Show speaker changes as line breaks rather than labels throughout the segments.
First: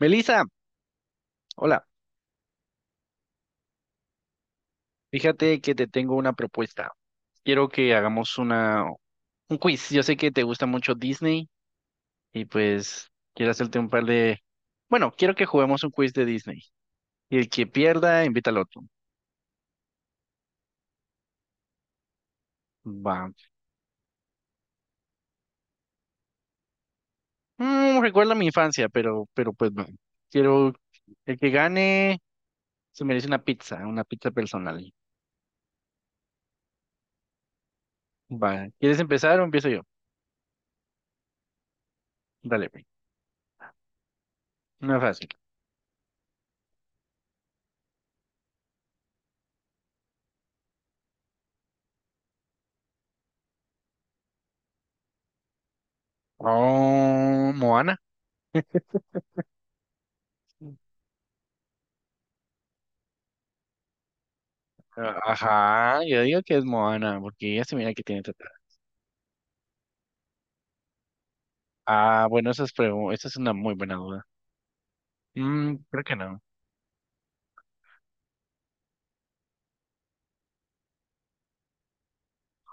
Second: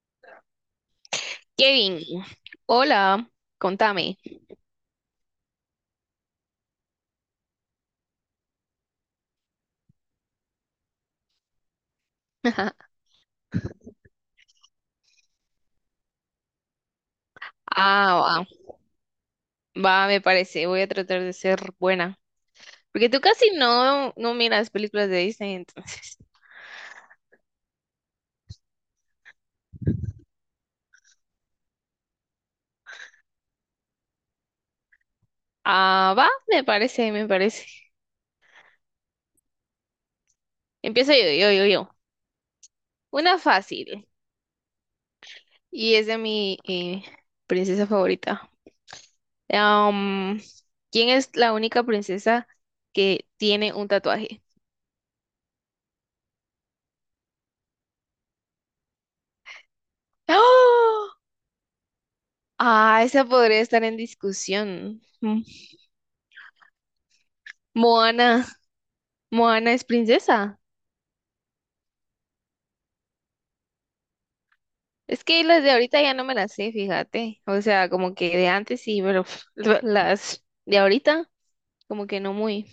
Melissa, hola,
Kevin, hola, contame.
fíjate que te tengo una propuesta. Quiero que hagamos una, un quiz. Yo sé que te gusta mucho Disney y pues quiero hacerte un par de... Bueno, quiero que juguemos un quiz de Disney. Y el que pierda,
Ah,
invita al otro.
va, va, me parece, voy a tratar de ser buena. Porque tú
Va.
casi no, no miras películas de Disney, entonces.
Recuerda mi infancia, pero pues no. Quiero el que gane se merece una pizza personal.
Ah, va, me parece, me parece.
Va. ¿Quieres empezar o empiezo yo?
Empiezo yo, yo, yo, yo.
Dale, güey.
Una fácil,
Una fácil.
y es de mi princesa favorita. Am, ¿Quién es la única princesa que tiene un tatuaje?
Oh, Moana.
¡Ah! Ah, esa podría estar en discusión.
Ah,
Mm.
ajá, yo digo que es Moana, porque ella se mira que tiene teta.
Moana, Moana es princesa.
Ah, bueno, esa es, esa es una muy buena duda.
Es que las de
Mm,
ahorita
creo que
ya no me
no.
las sé, fíjate. O sea, como que de antes sí, pero las de ahorita, como que no muy.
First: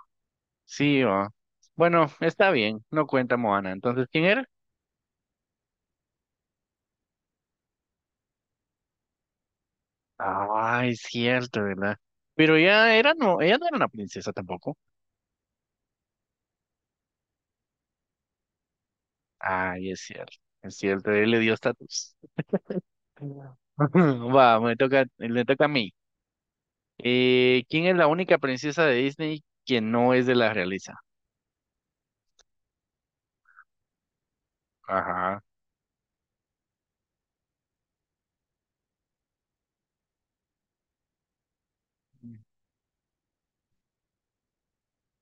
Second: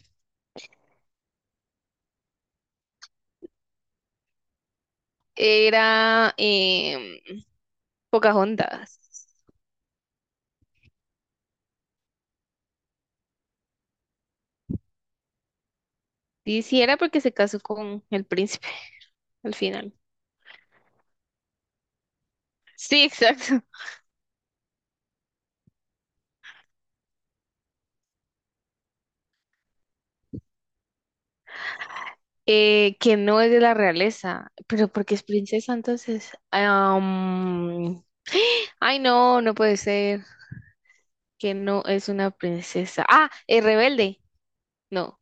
Sí, va. Bueno, está bien, no cuenta Moana. Entonces, ¿quién era?
Era Pocahontas.
Ah, es cierto, ¿verdad? Pero ella era, no, ella no era una princesa tampoco.
Sí, sí, era porque se casó con el príncipe al
Ay,
final.
es cierto, él le dio estatus.
Sí, exacto.
Va, me toca, le toca a mí. ¿Quién es la única princesa de Disney que no es de la realeza?
Que no es de la realeza, pero porque es
Ajá.
princesa, entonces. Ay, no, no puede ser que no es una princesa. Ah, es rebelde. No.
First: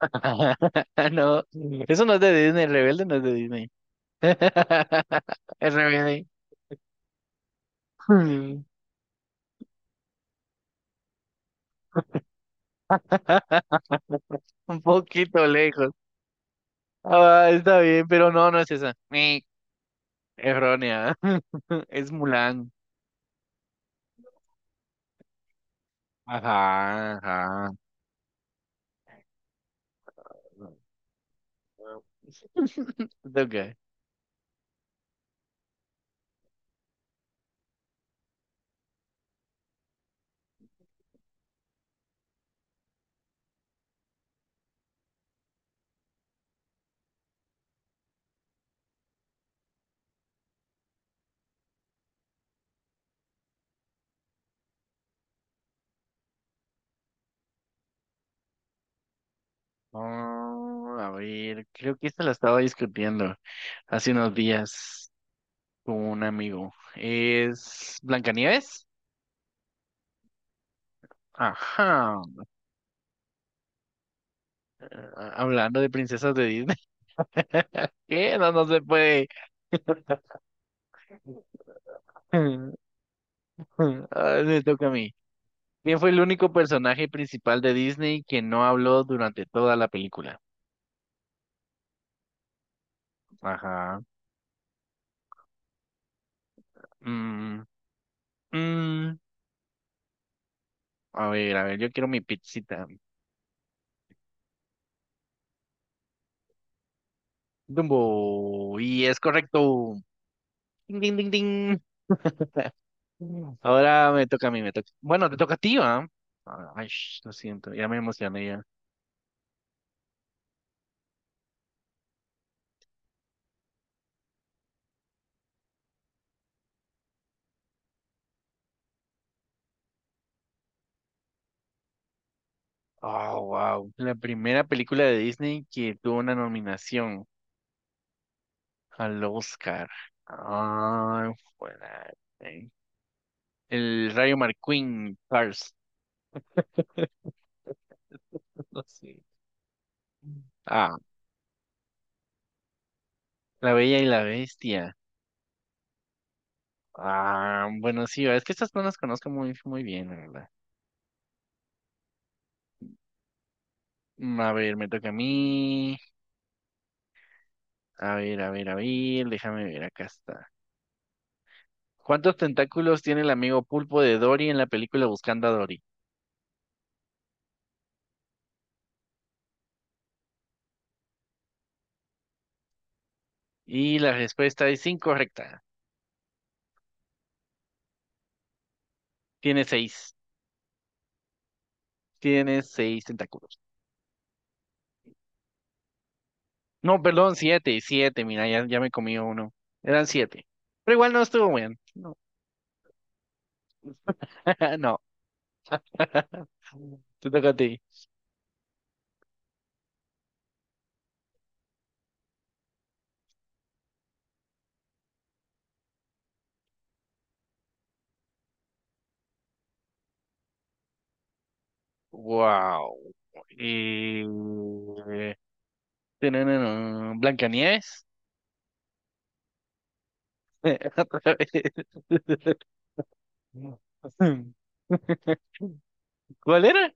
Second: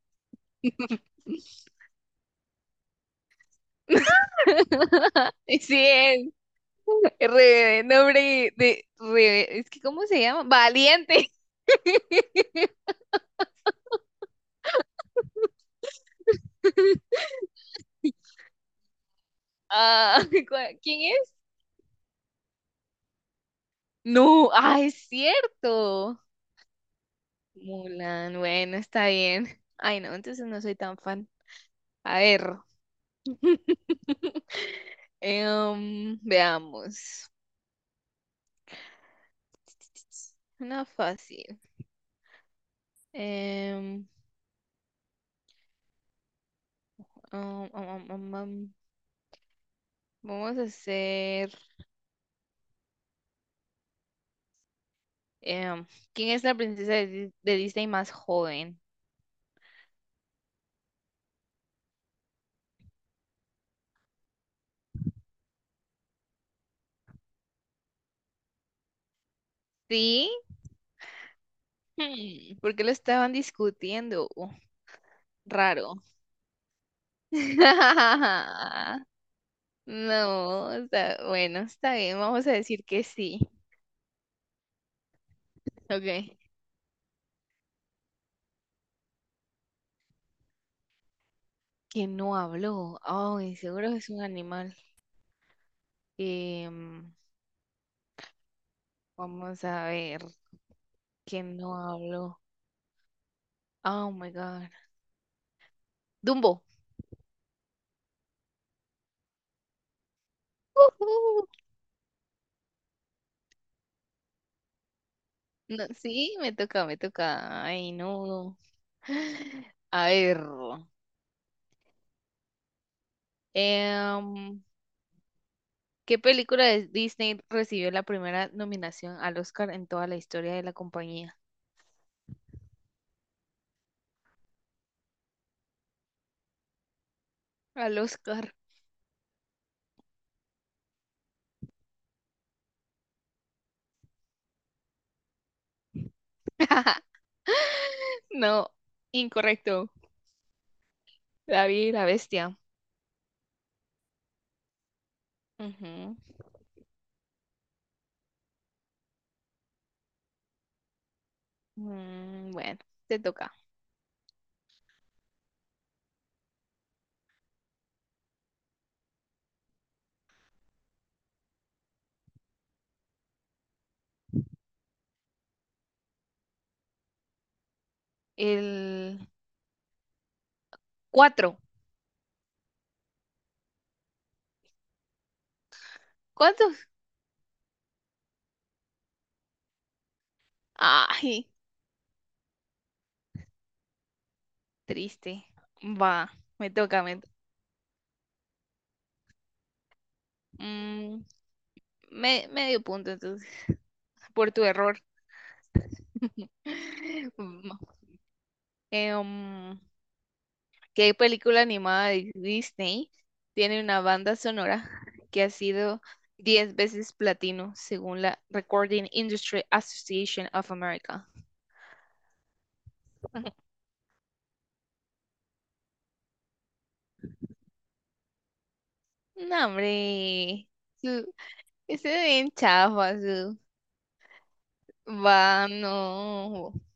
No, eso no es de Disney, el rebelde no es de Disney. El
Sí
rebelde.
es. Re, nombre
Mm.
de, re, Es que ¿cómo se llama? Valiente.
Un poquito lejos. Ah, está bien, pero no, no es esa. Ni
Ah, ¿Quién
errónea.
es?
Es Mulan.
No, ah, es cierto.
Ajá, ajá.
Mulan, bueno, está bien. Ay, no, entonces no soy tan fan. A ver,
Ok.
veamos. Una fácil. Em, um, um, um, um, um, Vamos a hacer. em, ¿Quién es la princesa de Disney más joven?
Mm, a ver, creo que esta la estaba discutiendo hace unos días con un amigo. ¿Es Blancanieves?
Sí,
Ajá.
¿por qué lo estaban discutiendo?
Ah, hablando de
Raro.
princesas de Disney. ¿Qué? No, no se puede.
No, bueno, está bien, vamos a
Ay,
decir que sí.
me toca a mí. ¿Quién fue el
Ok.
único personaje principal de Disney que no habló durante toda la película?
Que no habló. Ay, seguro
Ajá.
es un animal. Em,
Mm, mm.
Vamos a ver, que
A
no
ver, yo quiero mi
habló.
pizzita.
Oh my God. Dumbo.
Dumbo. Y es correcto. Ding, ding, ding,
Ujú.
ding. Ahora me toca a mí, me toca. Bueno, te toca a ti,
No,
¿va?
sí, me
Ah,
toca,
ay,
me
sh, lo
toca.
siento, ya
Ay,
me emocioné
no.
ya.
A ver. em, ¿Qué película de Disney recibió la primera nominación al Oscar en toda la historia de la compañía?
Oh, wow. La primera película de Disney que tuvo una nominación.
Al Oscar.
Al Oscar. Ah, fuera. eh. El Rayo Marquín, Cars.
No,
No sé.
incorrecto.
Ah,
David la bestia.
La Bella y la Bestia.
Ujú.
Ah, bueno, sí, es que estas no las conozco muy bien, la verdad.
Bueno, te toca.
A ver, me toca a mí. A ver, a ver, a ver, déjame ver, acá está. ¿Cuántos tentáculos tiene el amigo pulpo de Dory en la película Buscando a Dory?
El cuatro.
Y la respuesta es incorrecta.
¿Cuántos?
Tiene seis.
Ay,
Tiene seis tentáculos.
triste. Va, me
No,
toca.
perdón, siete, mira, ya me comí uno. Eran siete. Pero igual no
Mm,
estuvo bien. No.
Medio punto entonces, por tu
No.
error.
Te toca a
Mm,
ti.
eh, um, ¿Qué película animada de Disney tiene una banda sonora que ha sido 10 veces platino según la Recording Industry Association of America?
Wow. Y... Tanana, Blancanieves.
No, hombre.
Otra
Su,
vez.
Ese es bien chafa, su. Va,
¿Cuál
no.
era?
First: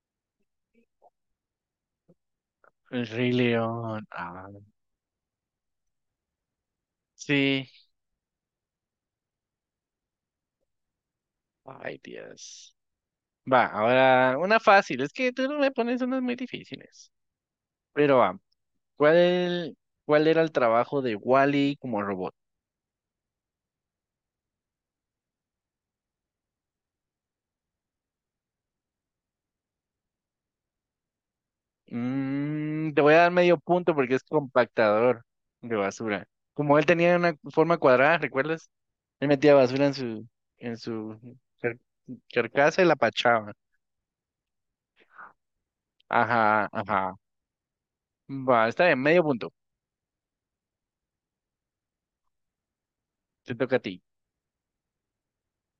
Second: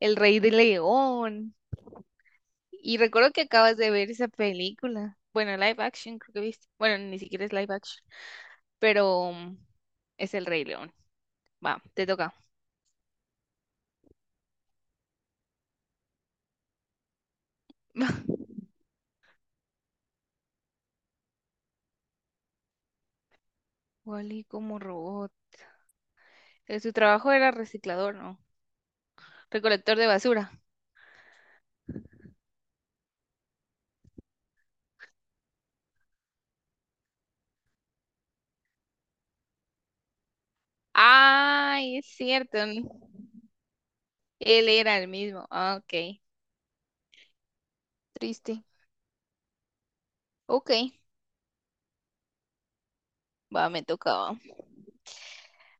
El Rey de León. Y
El Rey
recuerdo que acabas de
León.
ver esa
Ah,
película. Bueno, live action, creo que viste. Bueno, ni siquiera es
sí.
live action. Pero es el Rey León. Va,
Ay,
te toca.
Dios. Va, ahora una fácil. Es que tú no me pones unas muy difíciles. Pero va. ¿Cuál, cuál era el trabajo de Wally como robot?
Wally como robot. Su trabajo era reciclador, ¿no? Recolector de basura.
Mm, te voy a dar medio punto porque es compactador de basura. Como él tenía una forma cuadrada, ¿recuerdas? Él metía basura en su, en su car-
Ay, es cierto.
carcasa y la pachaba.
Él era el mismo. Ah, ok.
Ajá, ajá.
Triste.
Va, está bien, medio punto.
Ok.
Te
Va,
toca a
me
ti.
tocaba.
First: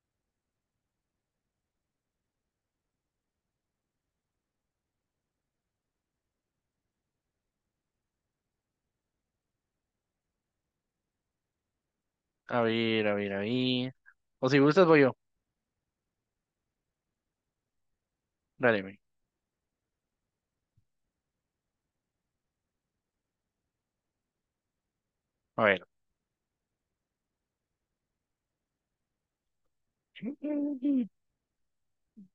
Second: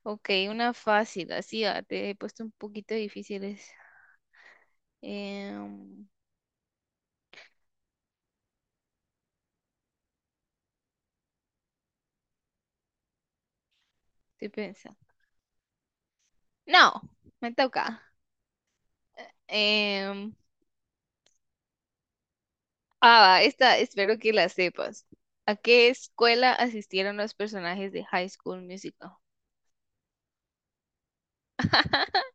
Ok, una fácil, así te he puesto un poquito difíciles. Em,
A ver, a ver, a ver. O
Estoy
si gustas,
pensando.
voy yo.
No, me toca.
Dale, ve.
Em, Va, esta espero que la sepas. ¿A
A ver.
qué escuela asistieron los personajes de High School Musical?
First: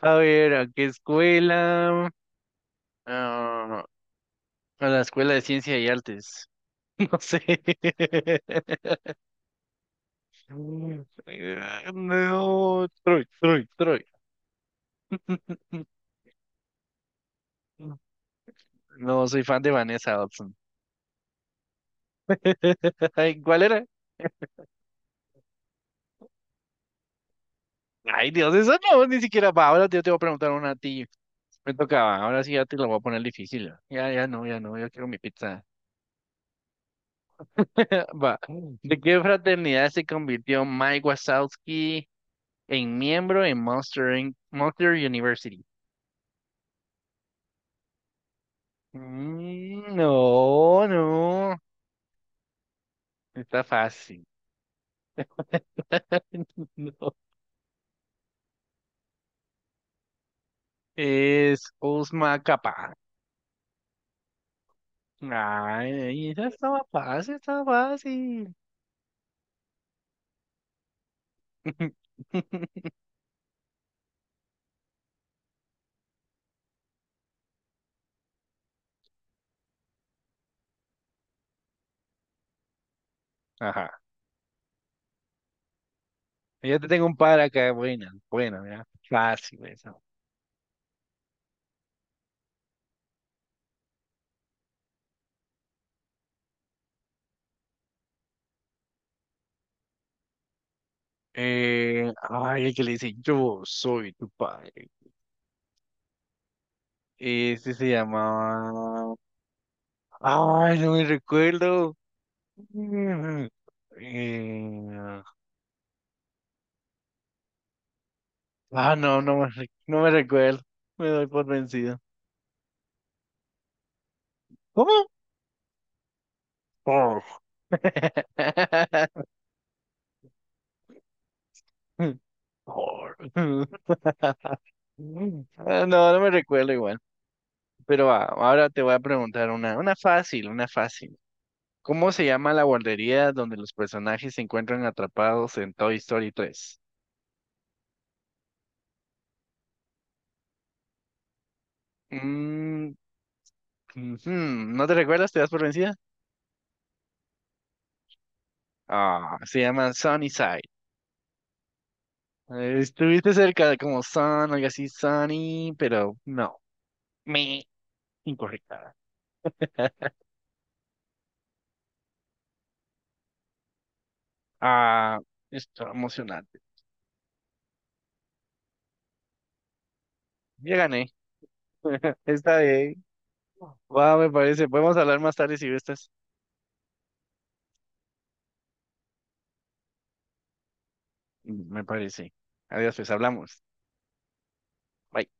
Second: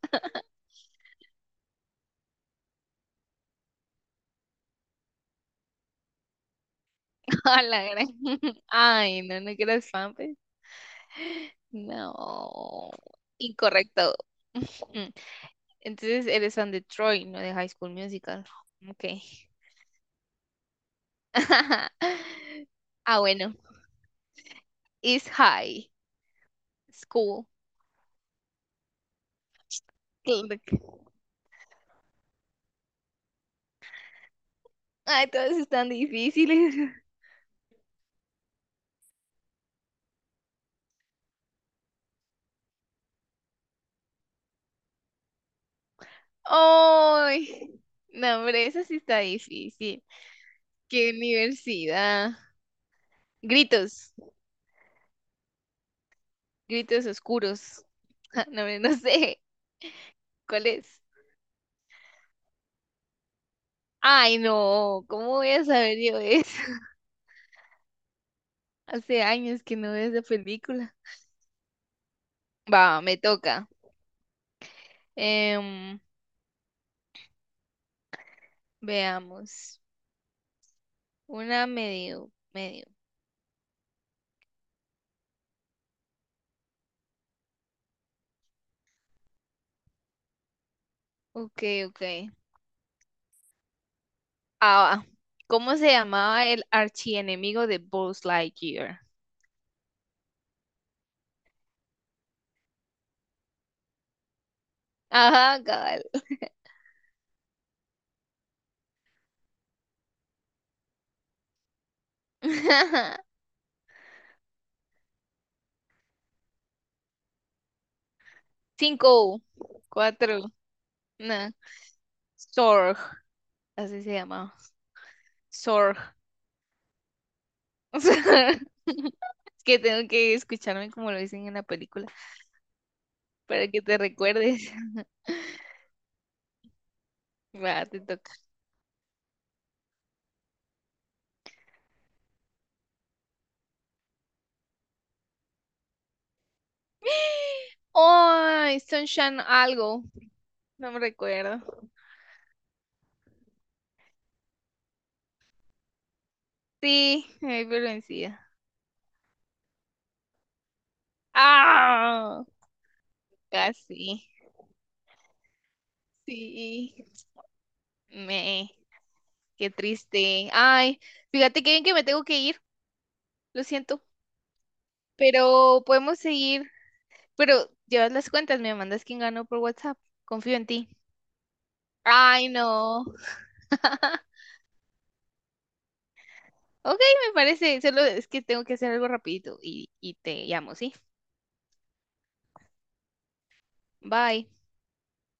A ver, ¿a qué escuela? Ah, a la Escuela de Ciencia y Artes. No sé.
A la gran. Ay, no, no que eras fan, pues.
No,
No.
Troy, Troy.
Incorrecto. Entonces eres fan de Troy, no de High School Musical. Ok.
No, soy fan de Vanessa Hudson.
Ah,
Ay,
bueno.
¿cuál era?
Is High School.
Ay, Dios, eso no, ni siquiera va. Ahora yo te voy a preguntar
Click.
una a ti. Me tocaba, ahora sí ya te lo voy a poner difícil. Ya, ya no, ya no, yo quiero mi
Ay, todas
pizza.
están difíciles.
Va. ¿De qué fraternidad se convirtió Mike Wazowski en miembro en Monster University?
Ay, no, hombre, esa sí está
Mm,
difícil.
no,
¿Qué
no,
universidad?
está
Gritos,
fácil.
Gritos
No,
oscuros. Ja, no, hombre, no sé cuál es.
es Uzmacapa.
Ay, no, ¿cómo voy a saber yo
Ay, esa
eso?
estaba fácil, estaba fácil.
Hace años que no veo esa película. Va, me toca. Em, Veamos. Una medio, medio.
Ajá. Ya te tengo un par acá, buena, buena, mira. Fácil eso.
Ok, ok. Ah, va. ¿Cómo se llamaba el archienemigo de Buzz Lightyear?
Ay, el que le dice, yo soy tu padre.
Ajá, cabal.
Este se llamaba... Ay, no me recuerdo. Mm, Eh, Ah, no,
Cinco,
no me
cuatro,
recuerdo. Me doy por
no.
vencido.
Sorg, así se llamaba.
¿Cómo?
Sorg.
Por.
Es que tengo que escucharme como lo dicen en la película
Por.
para que te recuerdes.
Ah, no, no me recuerdo igual.
Va, te
Pero va,
toca.
ahora te voy a preguntar una fácil, una fácil. ¿Cómo se llama la guardería donde los personajes se encuentran atrapados en Toy Story 3?
Ay, Sunshine algo. No me recuerdo.
Mm, ujú, ¿no te recuerdas? ¿Te das por vencida?
Sí, me di por vencida.
Ah, se llama Sunnyside.
¡Ah!
Estuviste cerca como Sun,
Casi.
algo así, Sunny, pero no.
Sí. Sí,
Me,
me.
incorrecta.
Qué triste. Ay, fíjate que bien que me tengo que ir. Lo siento.
Ah,
Pero
esto
podemos
emocionante.
seguir. Pero llevas las cuentas, me mandas quién ganó por WhatsApp. Confío en
Ya
ti.
gané.
Ay,
Está bien.
no.
Va, me parece. Podemos hablar más tarde si gustas.
Ok, me parece. Solo es que tengo que hacer algo rapidito y te llamo, ¿sí?
Mm, me parece. Adiós, pues hablamos.
Bye.
Bye.